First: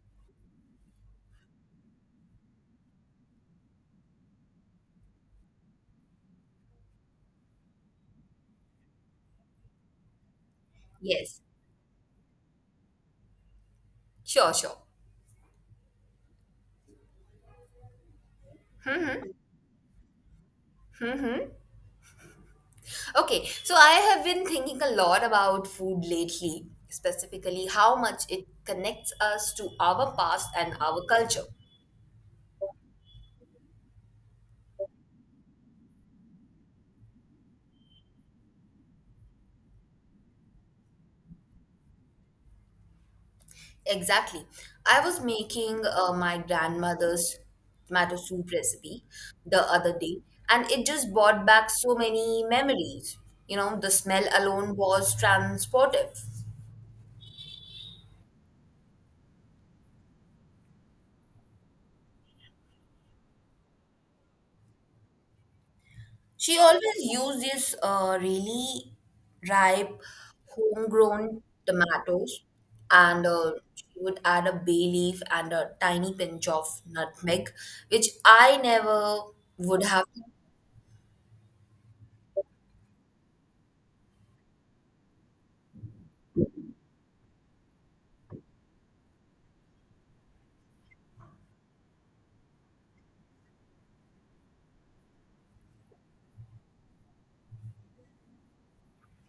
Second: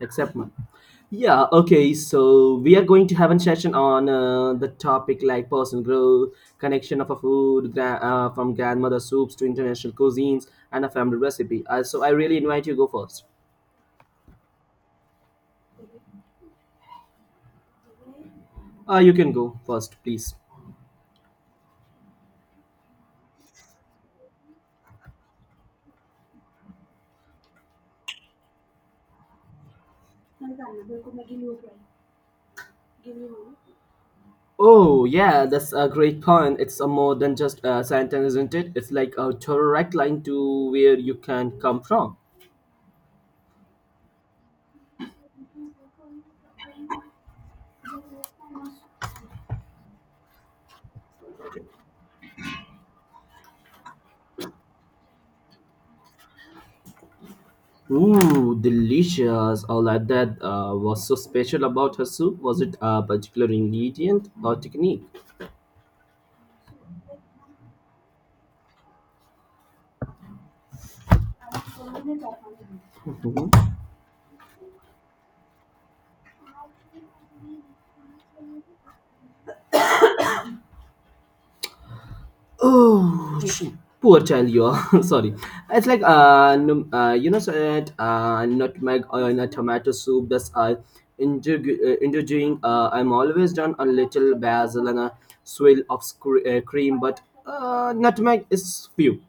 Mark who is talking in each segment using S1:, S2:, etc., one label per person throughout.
S1: Except mine. Yeah, okay, so we are going to have a session on the topic like personal growth, connection of a from grandmother soups to international cuisines, and a family
S2: Yes,
S1: recipe. So I really invite you to go first.
S2: sure, sure.
S1: You can go first, please.
S2: hmm Okay, so I have been thinking a lot about food lately, specifically how much it connects us to our past and our culture.
S1: Oh, yeah, that's a great point. It's a more than just a sentence, isn't it? It's like a direct line to where you can come from.
S2: Exactly. I was making my grandmother's tomato soup recipe the other day, and it just brought back so many memories. You know, the smell alone was transportive.
S1: Ooh, delicious! All that was so special about her soup, was it a particular ingredient or technique?
S2: She always used this really ripe homegrown tomatoes, and
S1: Mhm.
S2: she would add a bay leaf and a tiny pinch of nutmeg, which I never would have.
S1: Oh, shit. Poor child, you are. Sorry, it's like so that nutmeg in a tomato soup. That's interviewing. I'm always done a little basil and a swill of cream, but nutmeg is few.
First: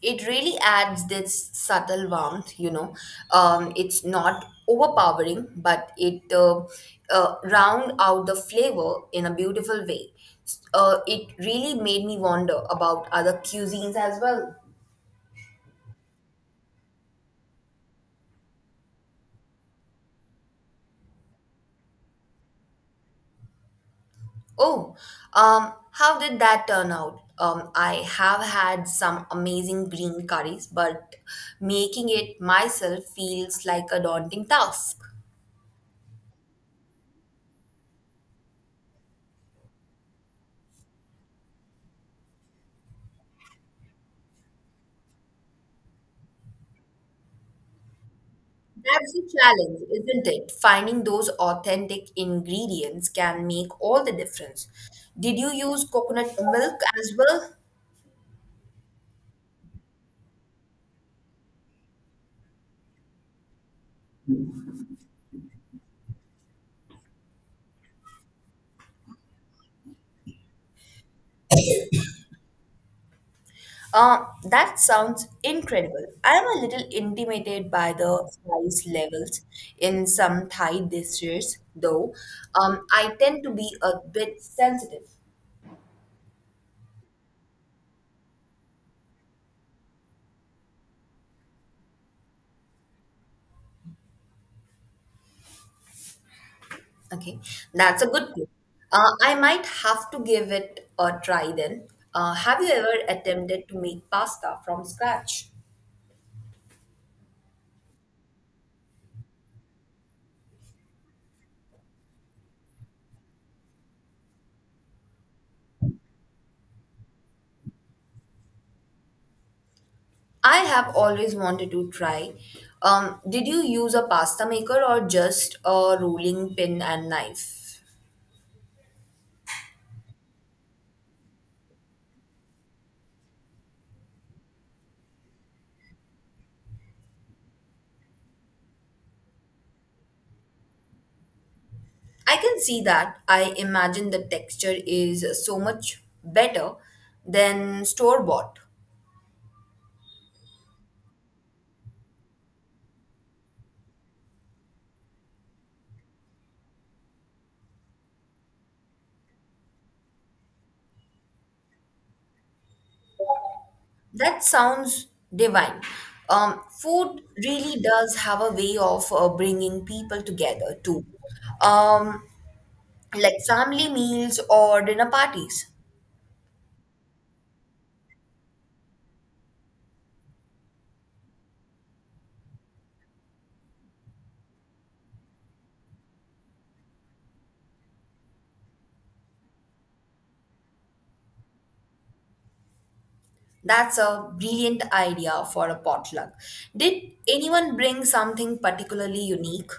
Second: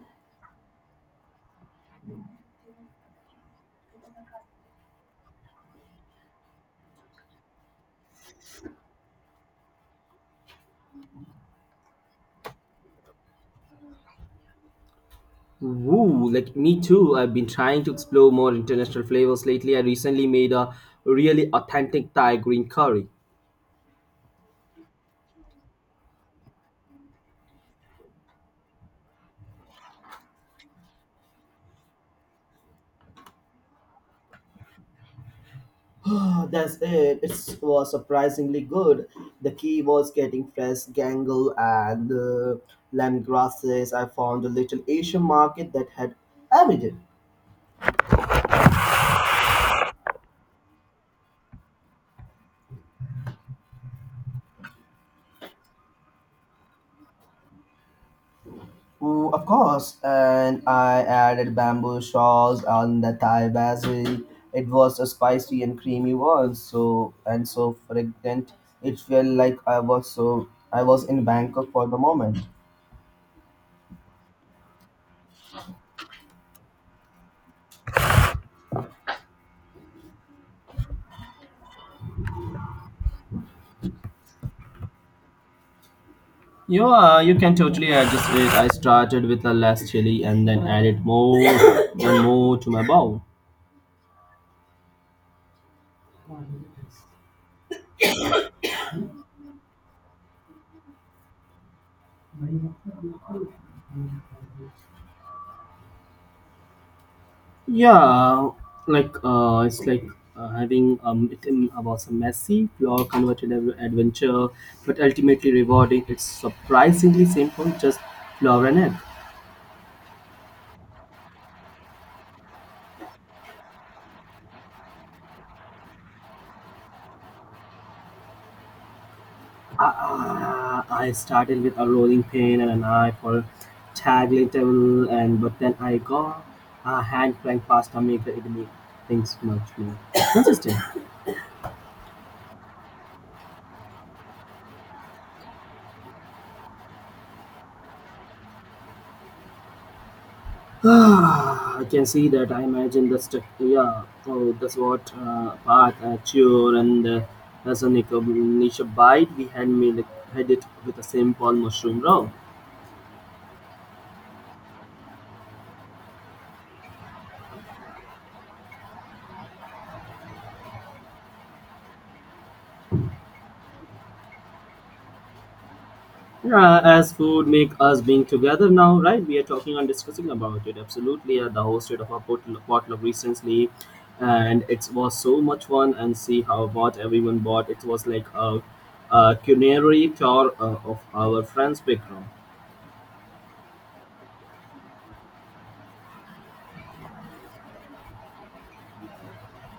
S2: It really adds this subtle warmth, you know. It's not overpowering, but it round out the flavor in a beautiful way. It really made me wonder about other cuisines as well.
S1: Woo, like me too. I've been trying to explore more international flavors lately. I recently made a really authentic Thai green curry.
S2: Oh, how did that turn out? I have had some amazing green curries, but making it myself feels like a daunting task.
S1: That's it. It was surprisingly good. The key was getting fresh gangle and lemongrasses. I found a little Asian market that had everything.
S2: That's the challenge, isn't it? Finding those authentic ingredients can make all the difference. Did you use coconut milk as well?
S1: Mm, of course, and I added bamboo shawls on the Thai basil. It was a spicy and creamy one, so and so fragrant. It felt like I was so I was in Bangkok for the moment.
S2: Uh, that sounds incredible. I'm a little intimidated by the spice levels in some Thai dishes, though. I tend to be a bit sensitive.
S1: You are, you can totally adjust it. I started with a less chili and then added more and more to my bowl.
S2: Okay, that's a good tip. I might have to give it a try then. Have you ever attempted to make pasta from scratch?
S1: Yeah, like it's like having it in about some messy, pure, adventure, but ultimately rewarding. It's surprisingly simple, just flour and egg.
S2: I have always wanted to try. Did you use a pasta maker or just a rolling pin and knife?
S1: I started with a rolling pin and an knife for tackling table, and but then I got a hand crank pasta maker. It made things much more consistent.
S2: I can see that. I imagine the texture is so much better than store bought.
S1: Ah, I can see that. I imagine the stuff. Yeah, oh, that's what path cheer and as a niche bite. We had it with a simple mushroom roll.
S2: That sounds divine. Food really does have a way of bringing people together too, um, like family meals or dinner parties.
S1: Yeah, as food make us being together now, right? We are talking and discussing about it. Absolutely, the hosted of a potluck recently, and it was so much fun. And see how what everyone bought. It was like a culinary tour of our friends' background.
S2: That's a brilliant idea for a potluck. Did anyone bring something particularly unique?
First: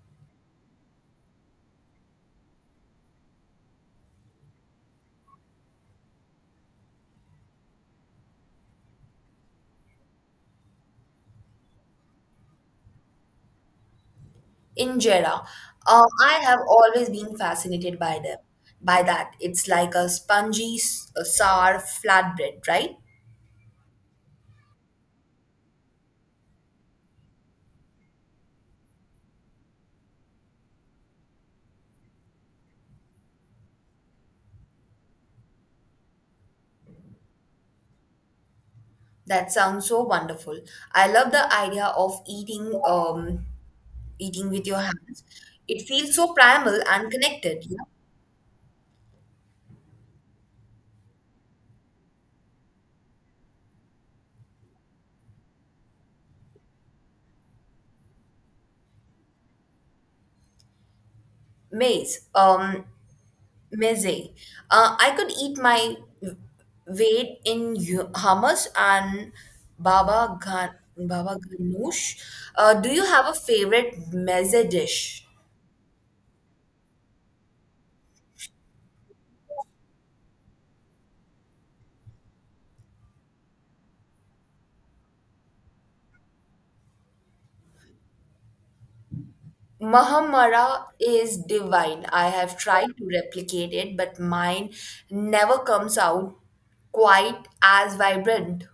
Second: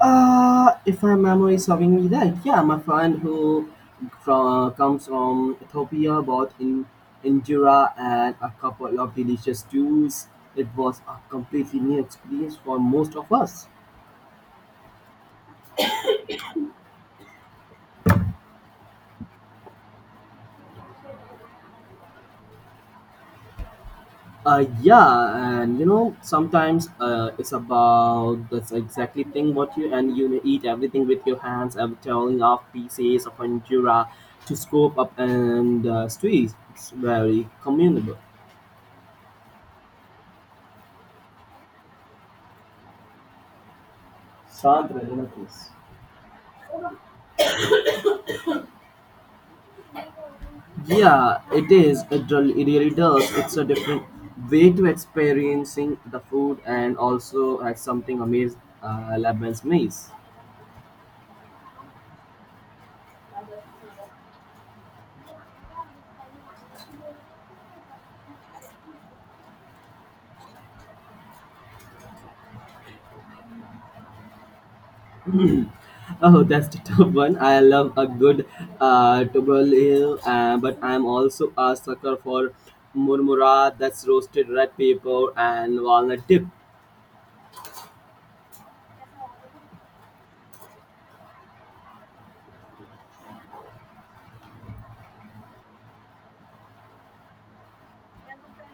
S1: If my memory is serving me right, yeah, my friend who comes from Ethiopia bought in injera and a couple of delicious stews. It was a completely new experience for most of us.
S2: Injera. I have always been fascinated by them, by that. It's like a spongy, a sour flatbread, right?
S1: Yeah, and you know, sometimes it's about that's exactly thing what you and you eat everything with your hands and tearing off pieces of injera to scoop up and stew. It's very communable.
S2: That sounds so wonderful. I love the idea of eating, eating with your
S1: Sandra, you
S2: hands.
S1: know, please.
S2: It feels so primal and connected. You know?
S1: Yeah, it is. It really does. It's a different way to experiencing the food, and also has something amazing. Lebanese maize.
S2: Maize. Meze, I could eat my w- weight in hummus and baba gan baba ganoush. Do you have a favorite meze dish?
S1: Oh, that's the top one. I love a good tuberle, but I'm also a sucker for murmura. That's roasted red pepper and walnut dip.
S2: Mahamara is divine. I have tried to replicate it, but mine never comes out quite as vibrant.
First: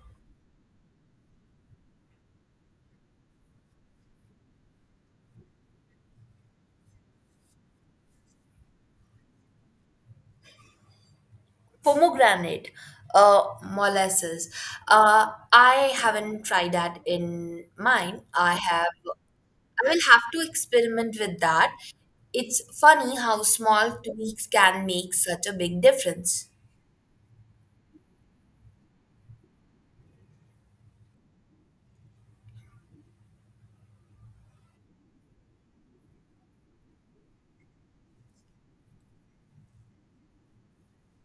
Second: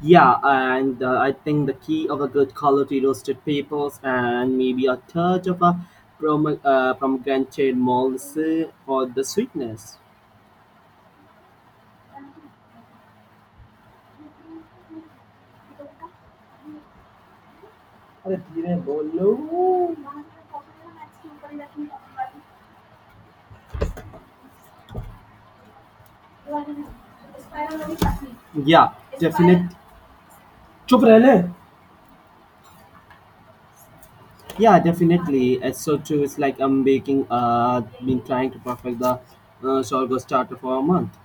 S1: Yeah, and I think the key of a good quality roasted peppers and maybe a touch of a pomegranate molasses for the sweetness.
S2: Pomegranate, molasses. I haven't tried that in mine.
S1: अरे
S2: I
S1: धीरे
S2: have
S1: बोलो
S2: I will have to experiment with that. It's funny how small tweaks can make such a big difference.
S1: Yeah, definite. चुप रहने Yeah, definitely. It's so true. It's like I'm baking. Been trying to perfect the sorghum starter for a month.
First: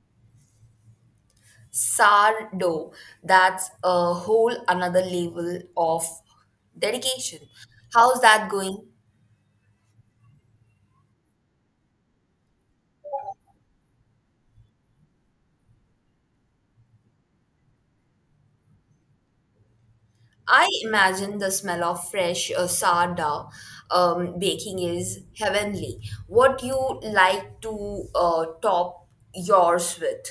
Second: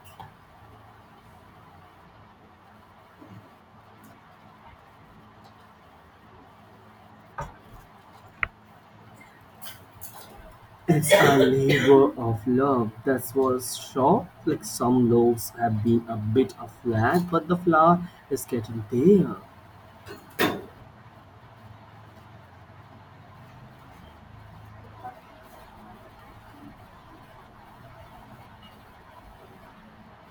S2: Sourdough, that's a whole another level of dedication. How's that going?
S1: It's a labor of love, that's for sure. Like some loaves have been a bit of flat, but the flour is getting there.
S2: I imagine the smell of fresh sourdough baking is heavenly. What do you like to top yours with?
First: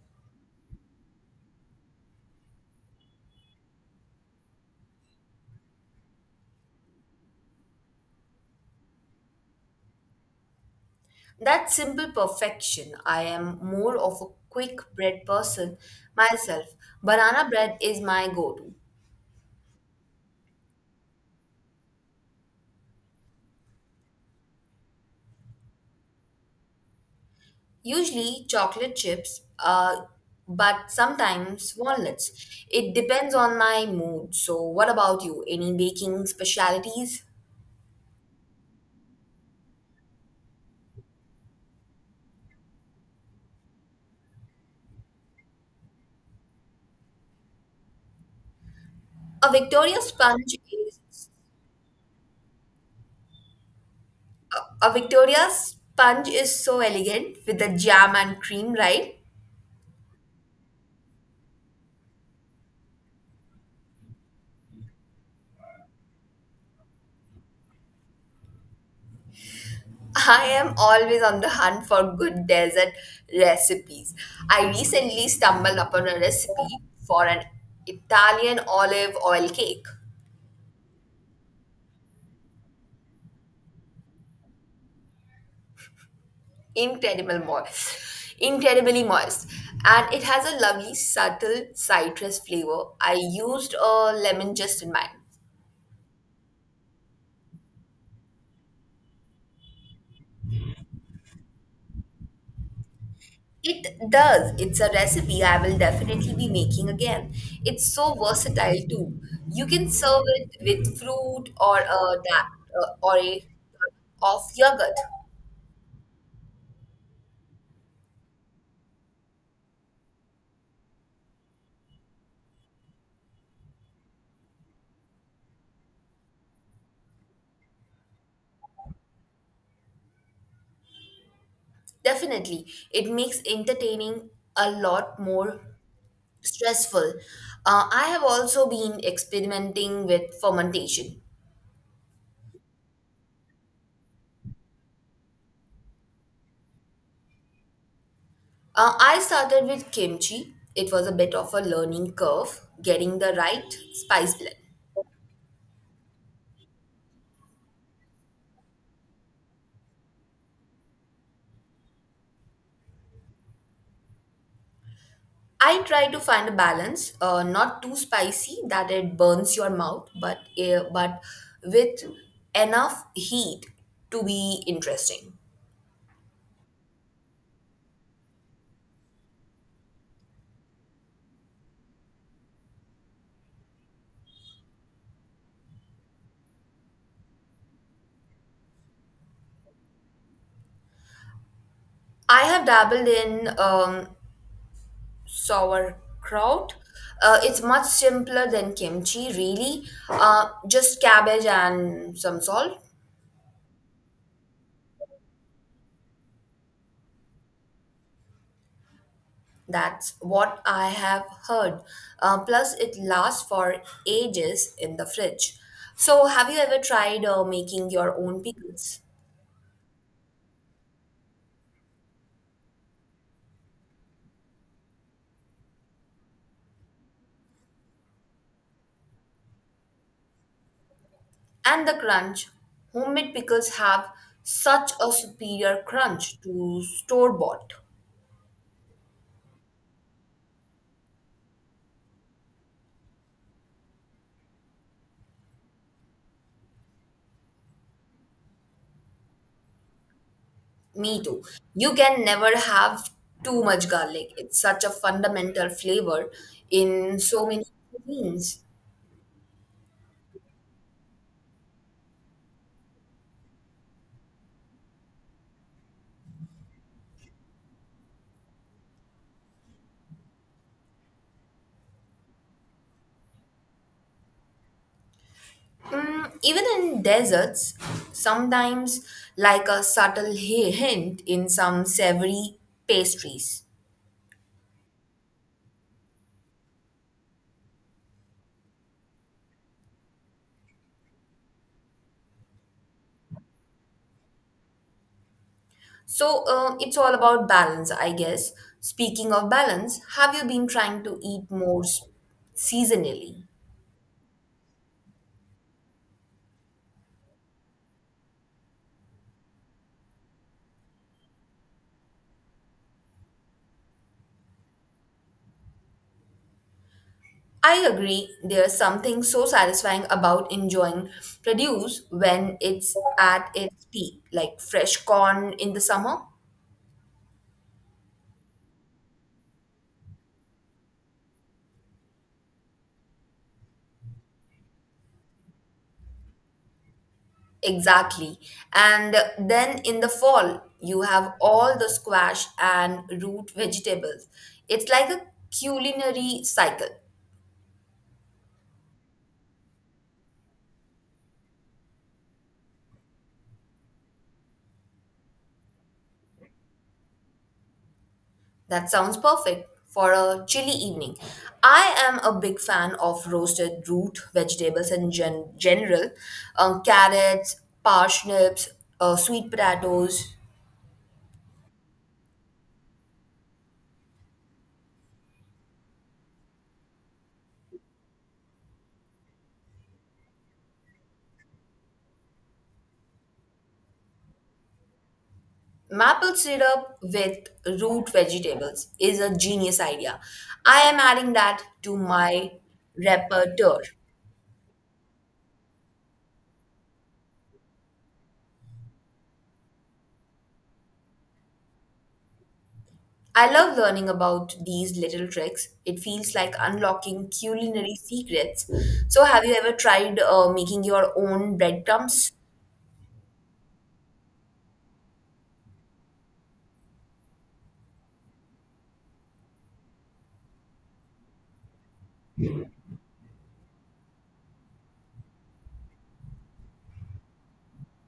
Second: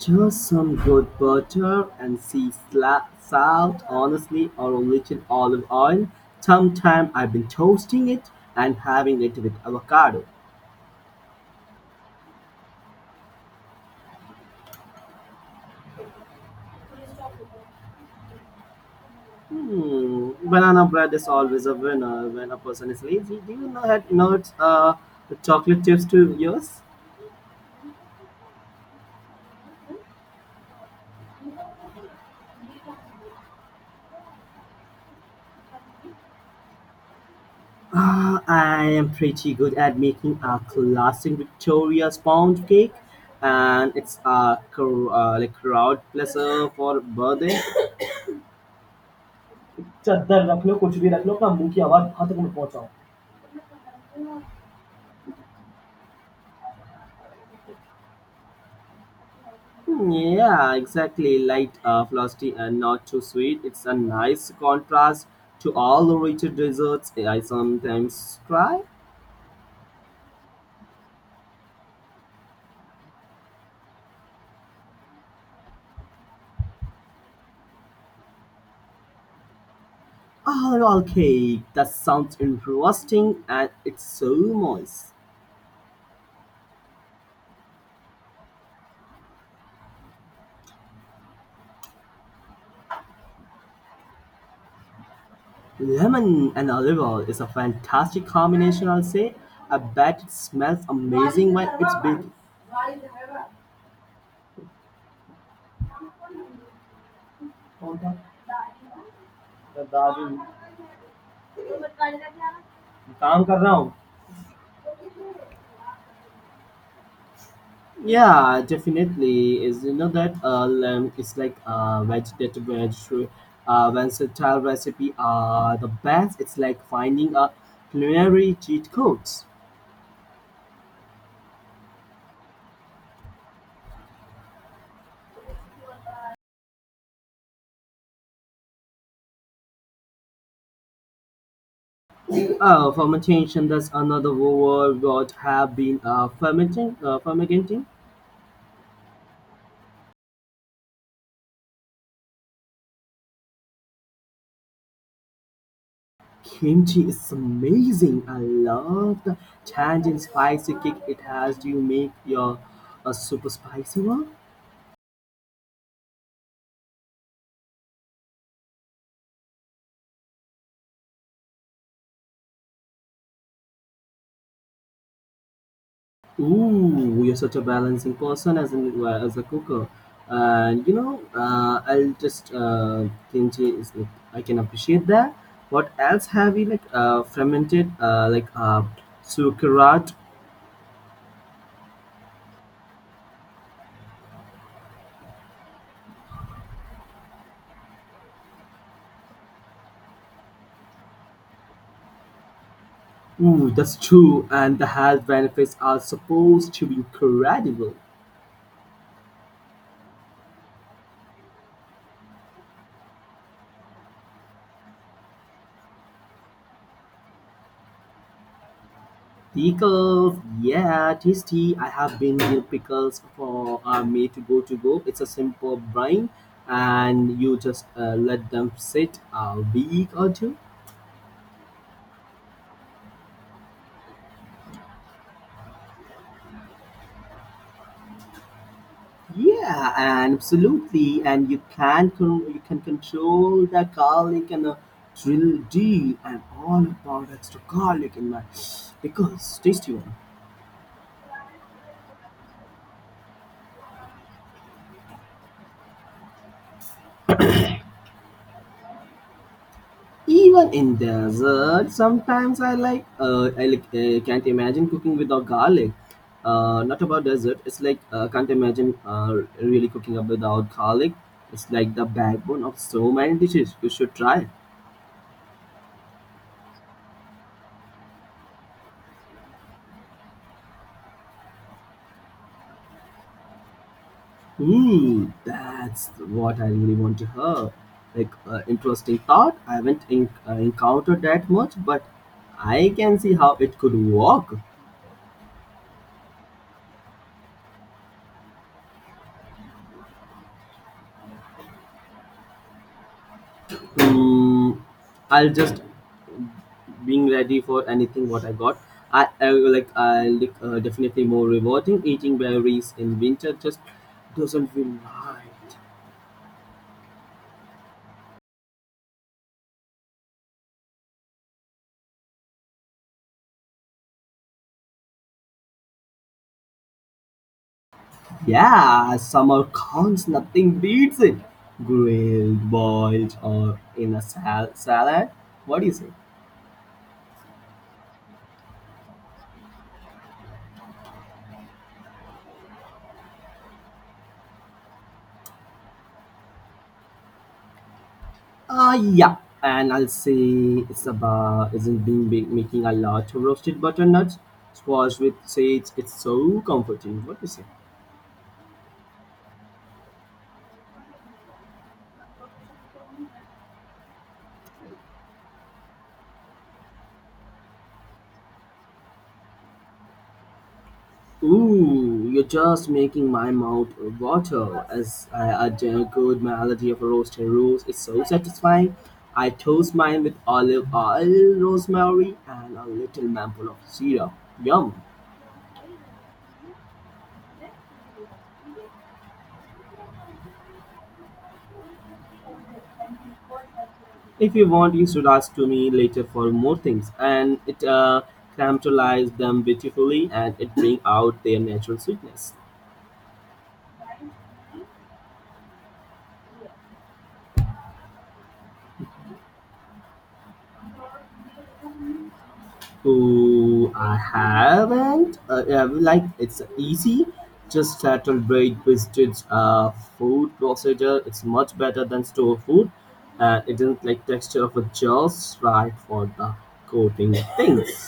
S1: Just some good butter and salt, honestly, or a little olive oil. Sometimes I've been toasting it and having it with avocado.
S2: That simple perfection. I am more of a quick bread person myself. Banana bread is my go to.
S1: Hmm, banana bread is always a winner when a person is lazy. Do you know that you know it's the chocolate chips to yours?
S2: Usually chocolate chips, but sometimes walnuts. It depends on my mood. So, what about you? Any baking specialities?
S1: I am pretty good at making a classic Victoria pound cake, and it's like crowd pleaser for birthday.
S2: A Victoria
S1: चद्दर
S2: sponge
S1: रख लो कुछ भी रख
S2: is
S1: लो अपना मुंह की आवाज वहां तक मैं पहुंचाऊं
S2: a Victoria sponge is so elegant with the jam and cream, right?
S1: Hmm, yeah, exactly. Light, frosty, and not too sweet. It's a nice contrast to all the richer desserts I sometimes try.
S2: I am always on the hunt for good desert recipes. I recently stumbled upon a recipe for an Italian olive oil cake.
S1: Oh, cake. That sounds interesting, and it's so moist.
S2: Incredible moist, incredibly moist, and it has a lovely subtle citrus flavor. I used a lemon just in mine.
S1: Lemon and olive oil is a fantastic combination, I'll say. I bet it smells amazing when it's baking.
S2: It does. It's a recipe I will definitely be making again. It's
S1: कौन
S2: so
S1: था
S2: versatile too. You can serve
S1: Dadu
S2: it with fruit or a or a
S1: काम कर रहा हूँ
S2: of yogurt.
S1: Yeah, definitely. Is you know that lamb is like a vegetable vegetable versatile recipe are the best. It's like finding a culinary cheat codes.
S2: Definitely, it makes entertaining a lot more stressful. I have also been experimenting with fermentation.
S1: Fermentation. That's another word. What have been fermenting? Fermenting.
S2: I started with kimchi. It was a bit of a learning curve, getting the right spice blend.
S1: Kimchi is amazing. I love the tangy and spicy kick it has. Do you make your a super spicy one?
S2: I try to find a balance, not too spicy that it burns your mouth, but with enough heat to be interesting.
S1: Ooh, you're such a balancing person as in well, as a cooker. And you know, I'll just kimchi is like I can appreciate that. What else have you fermented sauerkraut?
S2: I have dabbled in sauerkraut. It's much simpler than kimchi, really. Just cabbage and some salt.
S1: Ooh, that's true, and the health benefits are supposed to be incredible.
S2: That's what I have heard. Plus, it lasts for ages in the fridge. So, have you ever tried making your own pickles?
S1: Pickles, yeah, tasty. I have been deal pickles for me to go. It's a simple brine, and you just let them sit a week or two.
S2: And the crunch. Homemade pickles have such a superior crunch to store bought.
S1: Yeah, and absolutely, and you you can control the garlic and the drill D, and all about extra garlic in my pickles, tasty one.
S2: Me too. You can never have too much garlic. It's such a fundamental flavor in so many cuisines.
S1: Even in desert, sometimes I like can't imagine cooking without garlic. Not about desert. It's like can't imagine really cooking up without garlic. It's like the backbone of so many dishes. You should try.
S2: Mm, even in desserts, sometimes like a subtle hint in some savory pastries.
S1: Hmm, that's what I really want to hear. Like interesting thought. I haven't encountered that much, but I can see how it could work.
S2: So it's all about balance, I guess. Speaking of balance, have you been trying to eat more seasonally?
S1: Hmm, I'll just being ready for anything what I got. I will like I like definitely more rewarding eating berries in winter, just doesn't feel right.
S2: I agree, there's something so satisfying about enjoying produce when it's at its peak, like fresh corn in the summer.
S1: Yeah, summer counts nothing beats it. Grilled, boiled, or in a salad. What do you say?
S2: Exactly. And then in the fall, you have all the squash and root vegetables. It's like a culinary cycle.
S1: Uh, yeah. And I'll say it's about isn't being big, making a lot of roasted butternuts squash with sage. It's so comforting. What do you say?
S2: That sounds perfect for a chilly evening. I am a big fan of roasted root vegetables in general, carrots, parsnips, sweet potatoes.
S1: Ooh, you're just making my mouth water, as I adore good melody of a roasted rose. It's so satisfying. I toast mine with olive oil, rosemary, and a little mouthful of syrup. Yum!
S2: Maple syrup with root vegetables is a genius idea. I am adding that to my repertoire.
S1: If you want, you should ask to me later for more things. And it caramelizes them beautifully, and it brings out their natural sweetness.
S2: I love learning about these little tricks. It feels like unlocking culinary secrets. So, have you ever tried making your own breadcrumbs?
S1: Oh, I haven't. Yeah, like it's easy. Just settle, bread, biscuits, food processor. It's much better than store food. It isn't like texture of a just right for the coating things.